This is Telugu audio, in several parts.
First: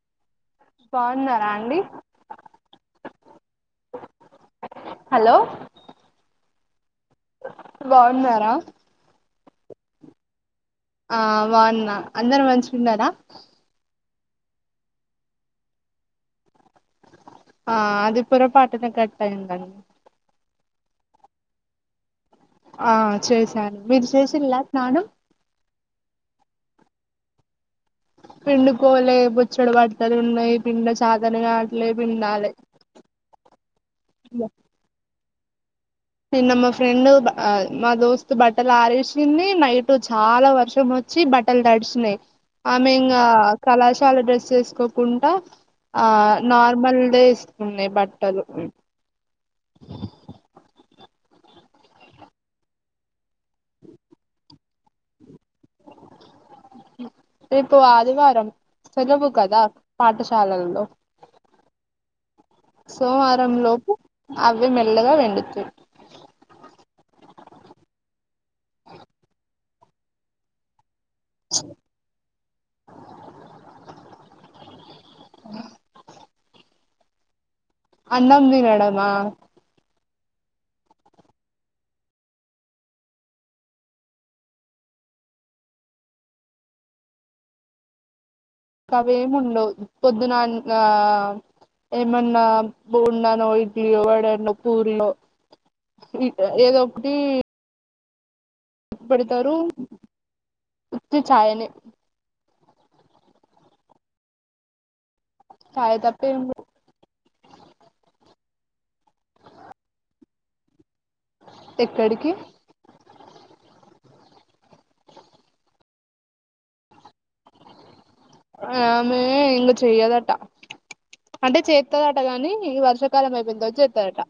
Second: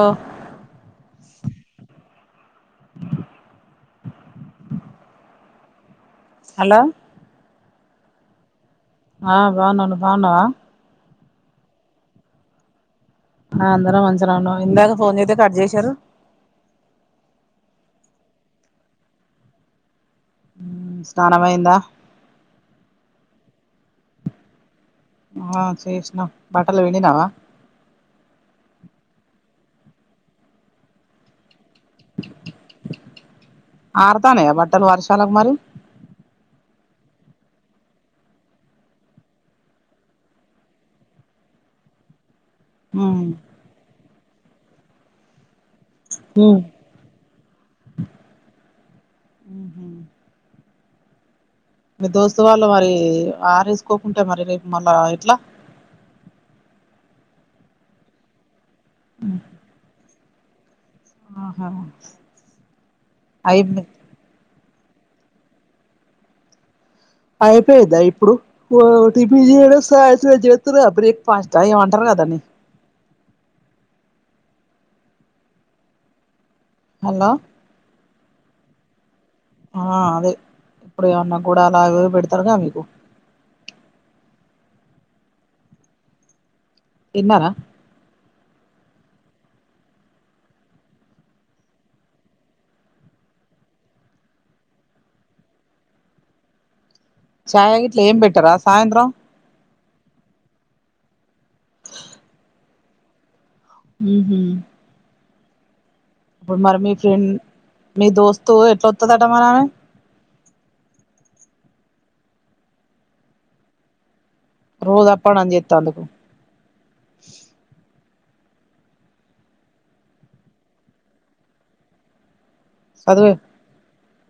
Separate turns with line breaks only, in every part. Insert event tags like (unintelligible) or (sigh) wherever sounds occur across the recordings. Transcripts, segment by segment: ఆ
బాగున్నారా అండి
హ్
హలో
హలో
బాగున్నారా
ఆ బాగున్నాం నువ్ బాగున్నవా.
ఆ బాగున్నా అందరు మంచిగున్నారా.
ఆ అందరం మంచిగనే ఉన్నం ఇందాక ఫోన్ చేత్తె కట్ చేశారు.
ఆ అది పోరపాటున కట్టయిందండి.
ఊ స్నానమైందా
ఆ చేశాను మీరుచేశిన్లా స్నానం.
ఆ చేశినా బట్టలు పిండినావా.
పిండుకోలే బోచ్చెడు బట్టలున్నాయి పిండ చాతనగాట్.
ఆర్తానయా బట్టలు వర్షాలక్ మరి
నిన్న మా ఫ్రెండు ఆ మా దోస్తు బట్టలారేశిందీ నైటు చాలా వర్షమొచ్. చ్చి బట్టల్ తడిశినయి ఆమె ఇంగా
ఉమ్
కళాశాల డ్రెస్ ఎసుకోకుంటా ఆ
ఉహు
నార్మల్ దే ఏస్. కుంది బట్టలు
మీ దోస్తు వాళ్ళు మరి ఆరేసుకోకుంటే మరి రేపు మళ్ళా ఎట్లా
రేపు ఆదివారం సెలవు కదా పాఠశాలల్లో
ఆహా
సోమవారం
అయి
లోపు అవి మెల్లగా ఎండుతయి
అయిపోయిద్దా ఇప్పుడు ఓ తిండి తినుడే సాయంత్రం చేత్తుర్రు గా బ్రేక్ ఫాస్టా ఎమో అంట్ టరుగా కాదనే హల్లో
అన్నమ్ తినడమా
ఆ అదే ఇప్పుడు ఏమన్నా గుడాలో అవేవో పెడతారుగా మీకు తిన్నారా
ఆవేముండవు పొద్దునన్న ఆ ఏమన్నా బోండనో ఇడ్లియో వడనో పూరియో ఇట్ ఏదో ఒకటి
చాయగిట్ల ఏం పెట్టారా సాయంత్రం
పెడ్తారు ఉత్తి చాయనే
ఉహు
చాయ్ తప్ప ఏం
ఇప్పుడు మరి మీ ఫ్రెండ్ మీ దోస్తు ఎట్లొత్తదాట మరి ఆమె
ఎక్కడికి
రోజు అప్ప డౌన్ చేత్తందకు
ఆమె ఇంగ చెయ్యదటా అంటే చేత్ చెత్తదాట గాని ఈ వర్షాకాలం
చదువే
అయిపోయిన తర్వాత చెత్తదాట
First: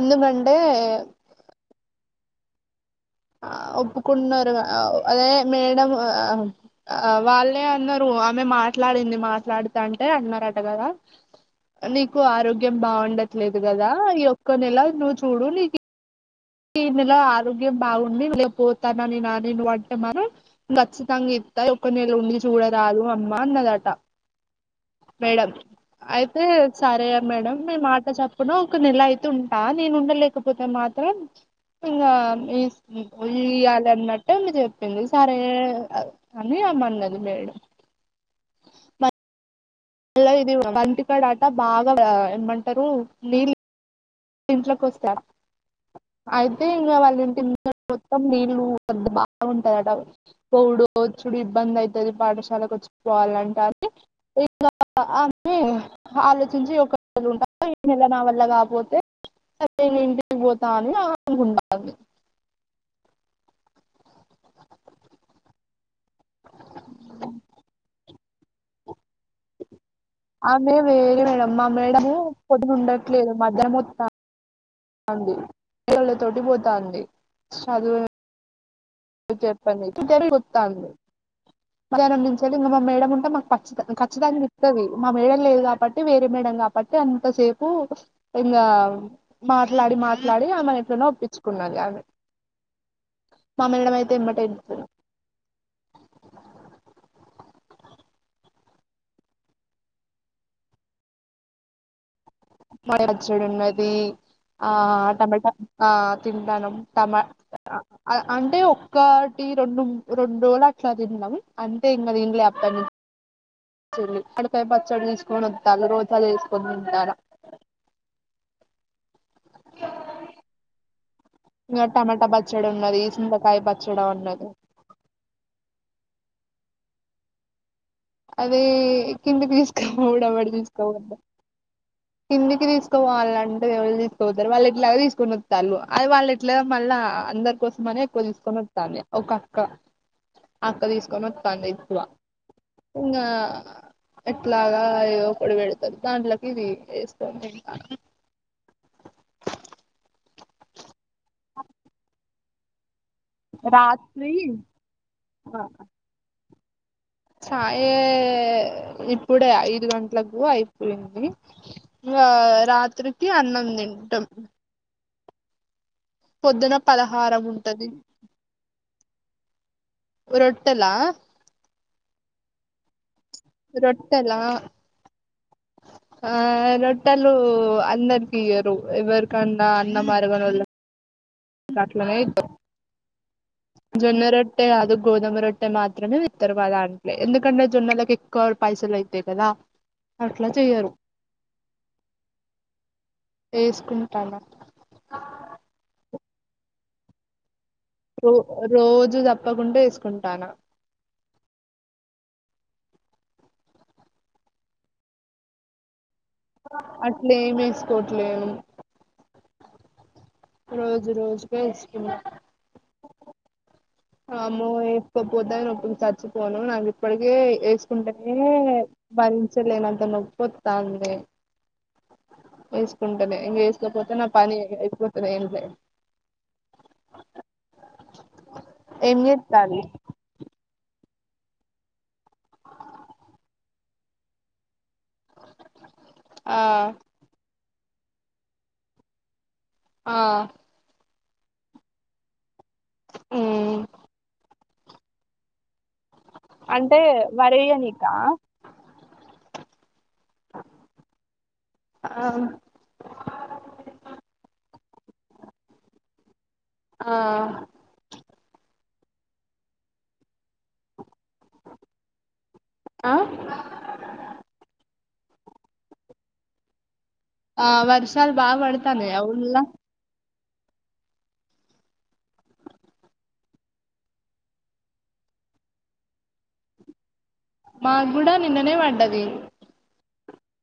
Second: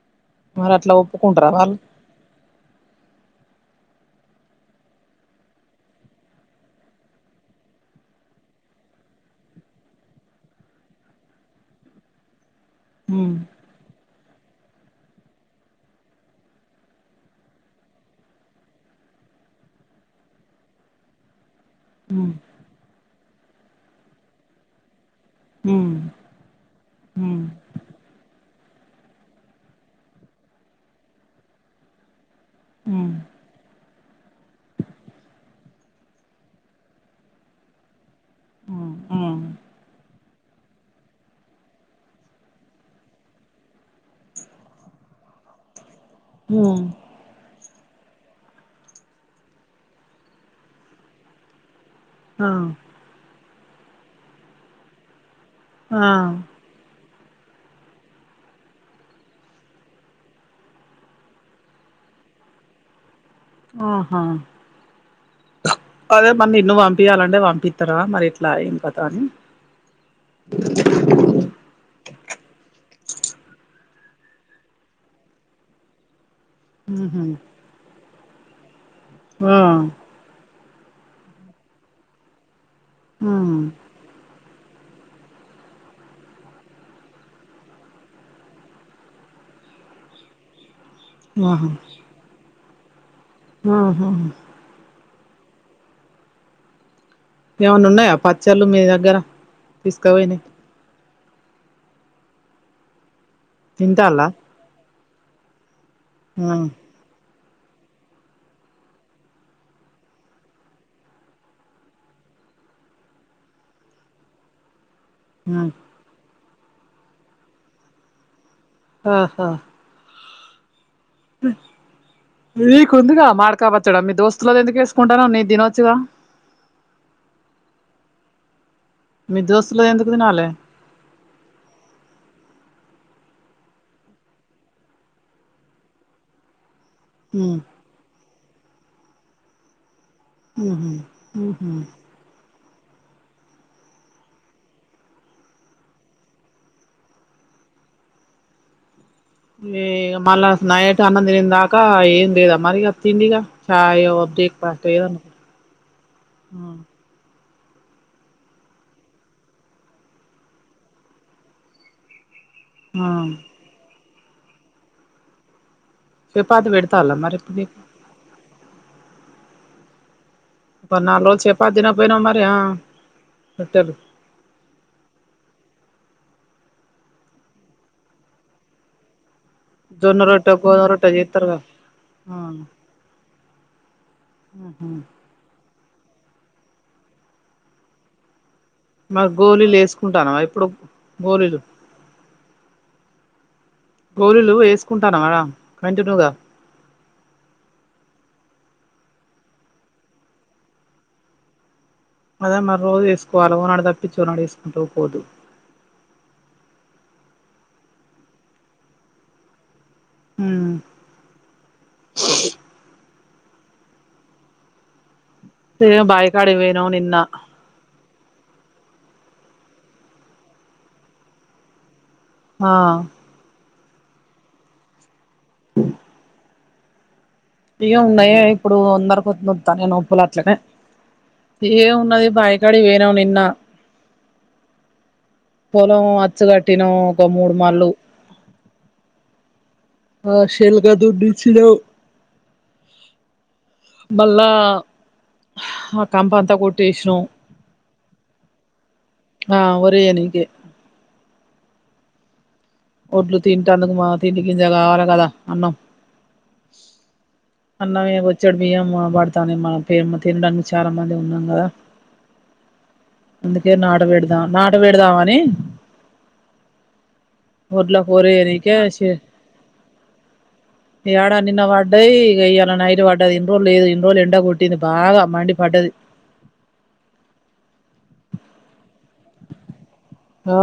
ఎందుకన్
మరి అట్లా ఒప్పుకుంటరా వాళ్ళు
ఆ ఒప్పుకున్నర్ గావ్ అదే మేడం ఆ ఆ వాళ్ళే అన్నరు ఆమె మాట్లాడింది మాట్లాడుతంటే అన్నారట గదా నీకు ఆరోగ్యం
ఉమ్
బాగుండట్లేదు కదా ఈ ఒక్క నెల నువ్వు చూడు నీకు ఈ నెల ఆరోగ్యం బాగుండి లేకపోతానని అని నువ్వు అంటే మరి ఖచ్చితంగా ఒక్క నెల
ఉమ్
ఉండి చూడరాదు అమ్మా అన్నదట మేడం
ఉమ్
అయితే సరే
ఉమ్
మేడం మీ మాట చప్పున ఒక నెల అయితే ఉంటా నేను ఉండలేకపోతే మాత్రం ఇంగ మీ ఇస్
ఉమ్
ఇయ్యాలిన్నట్టే ఆమె చెప్పింది సరే అని ఆమె మన్నది మేడం
ఆ
మళ్ళ ఇది బంతికడట బాగా ఏమంటారు నీళ్ళ ఇంట్లోకి వస్తా
ఉమ్
అయితే
ఉమ్
ఇంకా వాళ్ళంటి మొత్తం నీళ్ళలు వద్ద బాగుంటదిట పోవుడు వచ్చుడు ఇబ్బంది అయి ది
ఆ
పాఠశాలకు వచ్చి పోవాలంటే అది ఇలా అని
ఆ
ఆలోచించి ఒకళు ఉంటారు ఈ నెల నా వల్ల కాపోతే సరే నేను ఇంటికి పోతా అని ఆమె అనుకుంటాంది
ఆహా అదే మన్న నిన్ను పంపియాలంటే పంపిస్తారా మరి లాయింగ్ కథాని
ఆమె వేరే మేడం మా మేడము పొద్దున ఉండట్లేదు మధ్యాహ్నం వత్తంది అలో తోటి పోతాంది
ఉహు
చదు
ఆ
చెప్పనీకి మధ్యాహ్నం నుంచేళ్లి ఇంకా మా మేడం ఉంటే మాకు
ఉమ్
కచ్చి కచ్చితంగ వతది మా మేడమ్ లేదు కాబట్టి వేరే మేడం కాబట్టి అంతసేపు ఇంకా మాట్లాడి మాట్లాడి ఆమె ఇంట్లోనే
ఆహా
ఒప్పిచుకున్నది ఆమె మా మేడం
ఆహా
అయితే ఎమ్మటే ఇడుస్తాది
ఏమన్న ఉన్నాయా పచ్చళ్ళు మీ దగ్గర తీసుకపోయినాయి
(unintelligible) ఉన్నది
తింటాల్లా
ఆ టమాటా ఆ
ఆ
తింటానం టమా అ అ అంటే ఒక్కటి రెండు రెండు రోజలు అట్లా తిన్నాం అంతే ఇంకా తినలే అక్కడినుం చేలి అక్కడి పై పచ్చడి తీసుకొని
ఆ
వత్తళ్ళు రోజాలు తిసుకొని తింటన్న
ఆహా
ఇంగ టమాటా పచ్చడి ఉన్నది
నీకుందిగా
చింతకాయ
మాడికాయ పచ్చడి మీ
ఉన్నది
దోస్తులది ఎందుకు ఏసుకుంటాన్నవ్ నీది తినొచ్చుదా
అదే
మీ
కిందికి
దోస్తులది ఎందుకు తినాలే
తీసుకోడబడి తీసుకోవద్దు కిందికి తీసుకో పోవాలంటే ఎవళ్ళు తీసుకుపోతారు వాళ్ళు ఎట్లాగో తీసుకొని వత్తళ్ళు అది వాళ్ళ ఎట్లా మళ్ళా అందరి కోసం అనే ఎక్కువ తీసుకొని వత్తంది ఒక అక్క ఆ అక్క తీసుకొని వత్తాంది ఎక్కువ ఇంగా ఎట్లాగా ఏదో ఒకటి పెడతారు దాంట్లోకి ఇది ఎసుకొని తింట
ఎ మళ్ళా నైట్ అన్నం తినేదాకా ఏం లేదా మరి ఇగ తిందిగా చాయో
రాత్రి
బ్రేక్ఫాస్ట్ ఏదనా
చాయే ఇప్పుడే ఐదు గంటలకు అయిపోయింది ఇంగ
ఆ
రాత్రికి అన్నం తింటం
చపాతీ
పొద్దున
పెడతాల్లా మరి
పలహారం
ఇప్పుడు మీకు
ఉంటది ఒరో
మరి నాలుగు రోజులు చపాతీ తినకపోయినా మరి ఆ రొట్టెలు
రొట్టేలా ఆ రొట్టేలు అందరికి ఇయ్యరు ఎవరికన్నా అన్న అరగనోళ్ళ
ఒక రొట్టె చేత్తరుగా
అట్లనే
ఆ
ఇత్తరు జొన్న రొట్టె కాదు గోదమ రొ ట్టె మాత్రమే ఇత్తారు మా దాంట్లో ఎందుకంటే జొన్నలకు ఎక్కువ పైసలు అయితాయి
మరి
కదా
గోళీలు వేసుకుంటానవా
అట్లా
ఇప్పుడు
చెయ్యరు
గోళీలు
ఎసుకుం
గోలీలు ఏసుకుంటున్నావా రా కంటిన్యూగా
రో రోజు తప్పకుండా ఎసుకుంటాన్నా
అదే మరి రోజు ఏసుకోవాల ఓనాడు తప్పించి ఓనాడు ఏసుకుంటూ పోదు
అట్లేం ఎసుకోట్లేను రోజు రోజుకే ఏసుకున్నా అమ్మో ఏసుకోపోతే నొప్పులకి
ఇగ బాయికాడికి
చచ్చిపోను నాకి
పోయినాం నిన్న
ఇప్పటికే ఏసు కుంటేేనే భరించలేనంత నొప్పి వత్తాంది
ఆ
ఏసుకుంటేనే ఇంగ ఏసుకోపోతే నా పని అయిపోతది ఏంలే
ఇగ ఉన్నాయే ఇప్పుడు
ఏం
అందరికు
చేత్తాలు
ఒత్తున్నాయి నోప్పులు అట్లనే ఏం ఉన్నది బాయి కాడ ఎనావ్ నిన్న పొలం అచ్చు
ఆ
కట్టినం ఒక మూడు మళ్ళు ఆ శెల్కా దుడ్డు ఇచ్చినవ్
మ్మ్
మళ్ళా హా కంపం
అంటే వరి ఎనికా
ఆ వరి ఎనికే
ఆ
ఒడ్లు తింటాను మా దీనికింత కావాలి కదా అన్నం
ఆ
అన్నము వచ్చాడు బియ్యం పడతానే మేమ తినడానికి చాలా మంది ఉన్నాం కదా
ఆ
నీకే నాడ పెడదాం నాడ పెడదాం అని
ఆ
గుడ్ల కూర
వర్షాలు బాగా
చేయనీకే చే
పడతాన్నాయా ఊర్లా
ఏడ నిన్న పడ్డయి ఇవాళ నైట్ పడ్డది లిబో లేదు లిబో లేడా కొట్టింది బాగా మండి పడ్డది
మాకు కూడా నిన్ననే పడ్డది
ఆ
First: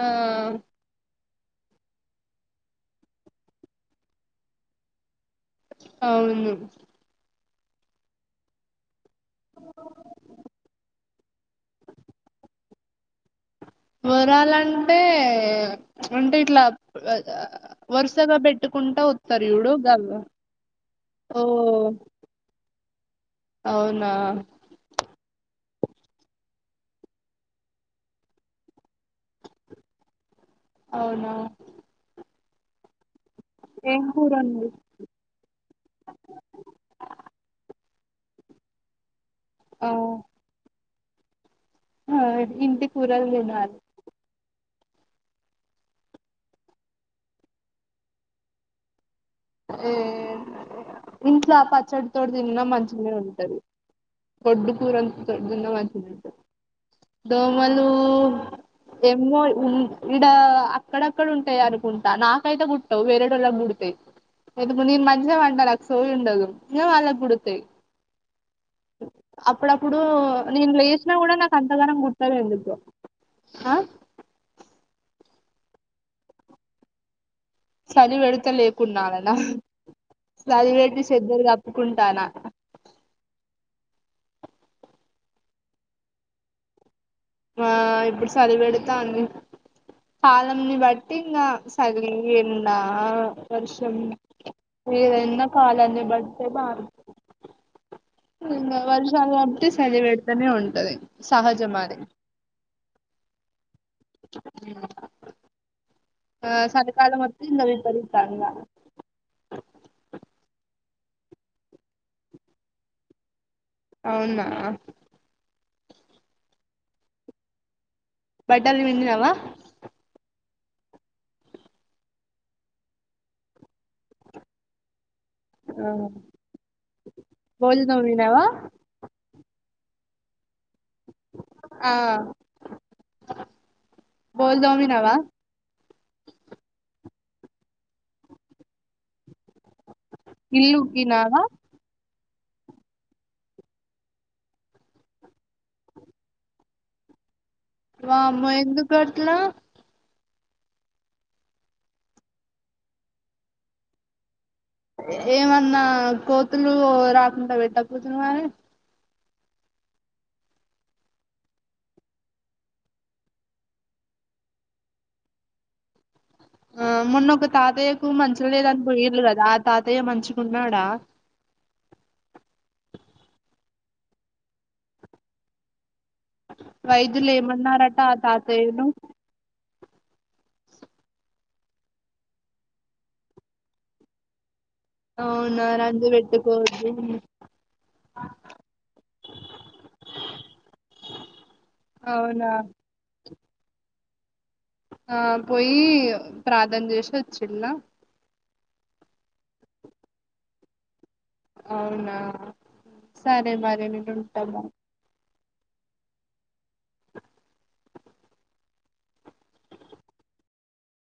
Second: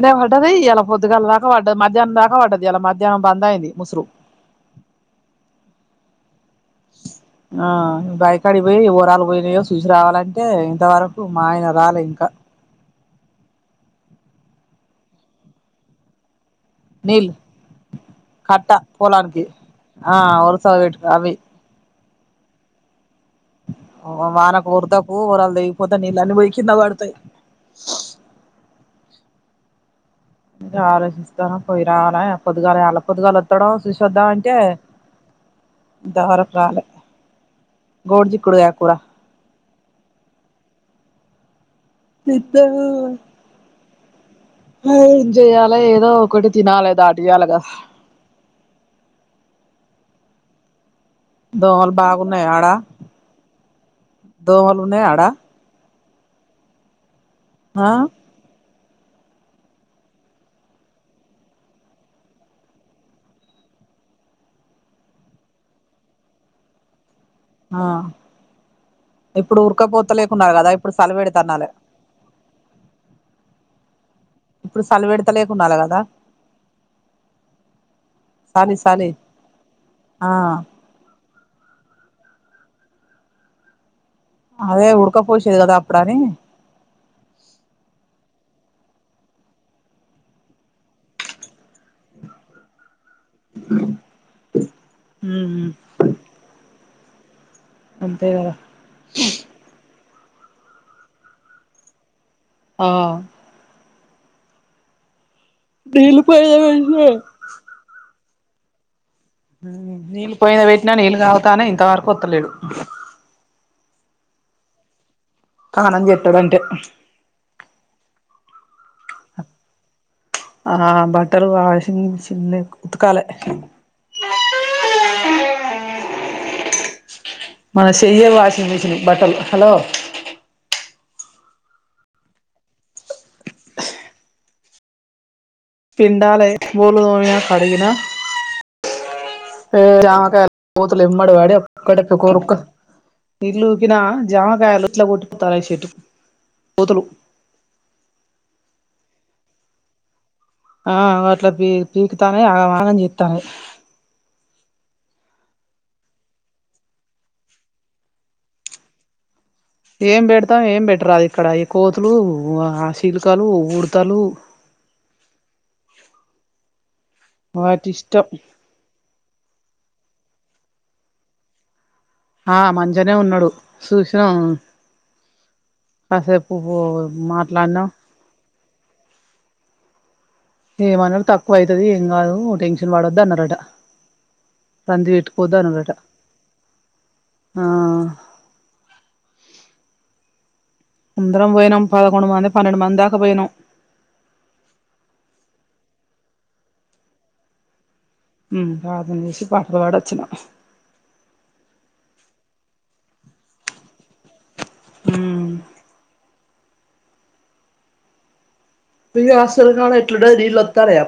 ఆ
పడ్డది ఇయల పొద్దుగాల దాకా పడ్డది మధ్యాహ్నం దాకా పడ్డది ఇయల మధ్యాహ్నం బంద్ అయింది ముసురు
అవును
ఆ బయకాడి పోయి వరాలు ఉదయం చూసి రావాలంటే ఇంతవరకు మా ఆయన రాలేదు ఇంకా
వరాలంటే అంటే ఇట్లా
నీళ్ళు
వరుసగా
కట్ట
పెట్టుకుంటా
పొలానికి
వస్తారు చూడు
ఆ
గాళ్లు
వరుస పెట్టు అవి
ఓ అవునా
వానకు వరదకు వరల్ తెగిపోతే నీళ్లు అన్ని పోయి కింద పడతాయి ఇకా
అవునా
ఆలోచిస్తున్న పోయి రావాలా పొదుగాల అళ్ళ పొదుగాల ఎక్కడో
ఏం కూర
చూసొవద్దామంటే అంటే
వండిర్రు
దేవరంలా గోడి చిక్కుడుకాయ కూర
ఓ హాయ్ ఇంటి కూరలు తివాలి
ఏం చెయ్యాలో ఏదో ఒకటి తినాలే దాటియాలేగా
ఏ ఇంట్లో ఆ
దోమలు
పచ్చడితో
బాగున్నాయి
తిన్నా
ఆడ
మంచిగానే ఉంటంది ఎడ్డి
దోమలు ఉన్నాయి
కూరల
ఆడ
తోటి ఉన్న మంచిగా ఉంటది దోమలు
ఆ
ఏమో ఇడ అక్కడక్కడ ఉంటాయి అనుకుంటా నాకైతే గుట్టవు వేరేడుోళ్ళకి గుడతాయి ఎందు నీ మంచిగా వండాల నాకు సోయ ఉండదు వాళ్ళ కుడుతై
ఆ ఇప్పుడు
అప్పుడప్పుడు
ఉరకపోత లేకున్నారు కదా
నేను
ఇప్పుడు సలి
లేచినా కూడా నాకు
పెడతన్నాలే
అంతగా గుట్ట లేదు ఆ
ఇప్పుడు సలవేడతలేకు ఉండాలి కదా
చలివెడత
సాలి
లేకుండా
సాలి
లానా
ఆ
చలివెట్టి సేతురు కప్పుకుంటానా
అదే ఉడక పోసేది కదా అప్పుడ అని
ఆ ఇప్పుడు చలి పెడతాంది కాలంని బట్టి ఇంకా సర్వింగ్ నా వర్షం ఏదైనా కాలన్ని బట్టే బరు
అంతే కదా
ఇంక వర్షాలు పడితే చలిపేడుతూనే ఉంటది సహజం అది
ఆ నీళ్ళు
ఆ
పోయిన పెట్టిన
చలికాలము ఇంకా రిండ్ల పళ్ళ
నీళ్ళు పోయి పెట్టినా నీళ్ళు కాగతాన్నా ఇంతవరకు వత్తలేడు
అవునా
ఆనం చెత్తాడంటే
బట్టలు పిండినావా
ఆ బట్టలు వాషింగ్ మిషిన్ ఉతకాలే
ఆ
మన చెయ్యే వాషింగ్ మెషన్ బట్టలు హలో
ఆ (inaudible) బోల్దోమీనావా
పిండాలే బోకులు తోమిన కడిగిన (inaudible) మ్మ్ జామకాయలు
ఇల్లు
కోతులు ఎమ్మట
ఉకినావా
పడి ఒక్కొక్కటి కొరుక్క నీళ్లు ఊకిన జామకాయలు ఇట్లా కొట్టిపోతారు చెట్టు కోతులు
వామ్మో ఎందుకు కొడుతున్నావ్
ఆ అట్లా పీ పీకుతానే ఆగమాగం చెత్తాంది
ఏమన్నా కోతులు రాకుండా పెట్టకపోతే మరి
ఏం పెడతాం ఏం పెట్టరాదు ఇక్కడ ఈ కోతులు ఆ చిలుకలు ఉడుతలు
ఆ మొన్న ఒక
వాటి
తాతయ్యకు
ఇష్టం
మంచిగా లేదని పోయిండు కదా ఆ తాతయ్య మంచిగా ఉన్నాడా
ఆ మంచిగనే ఉన్నాడు చూసినాం కాసేపు గు మాట్లాడినాం
(unintelligible) టం
ఏమన్నారు తక్కువైతది ఏం కాదు టెన్షన్ పడద్దు అన్నారట రంది పెట్టుకోవద్దు
అవునా
అన్నారట
రంగు పెట్టుకోవద్దు
ఆ అందరం పోయినాం పదకొండు
అవునా
మంది పన్నెండు మంది దాకా పోయినాం
ఆ పోయి ప్రార్థన చేసి వచ్చిండా
ఉమ్ ప్రార్థన చేసి పాటలు పాడొచ్చినాం
అవునా సరే మరి నేను ఉంటాను
మ్మ్ ఫుల్ ఆశ్చర్యంగా ఉంది ఎట్లున్నాయ్ నీళ్లు వత్తన్నాయా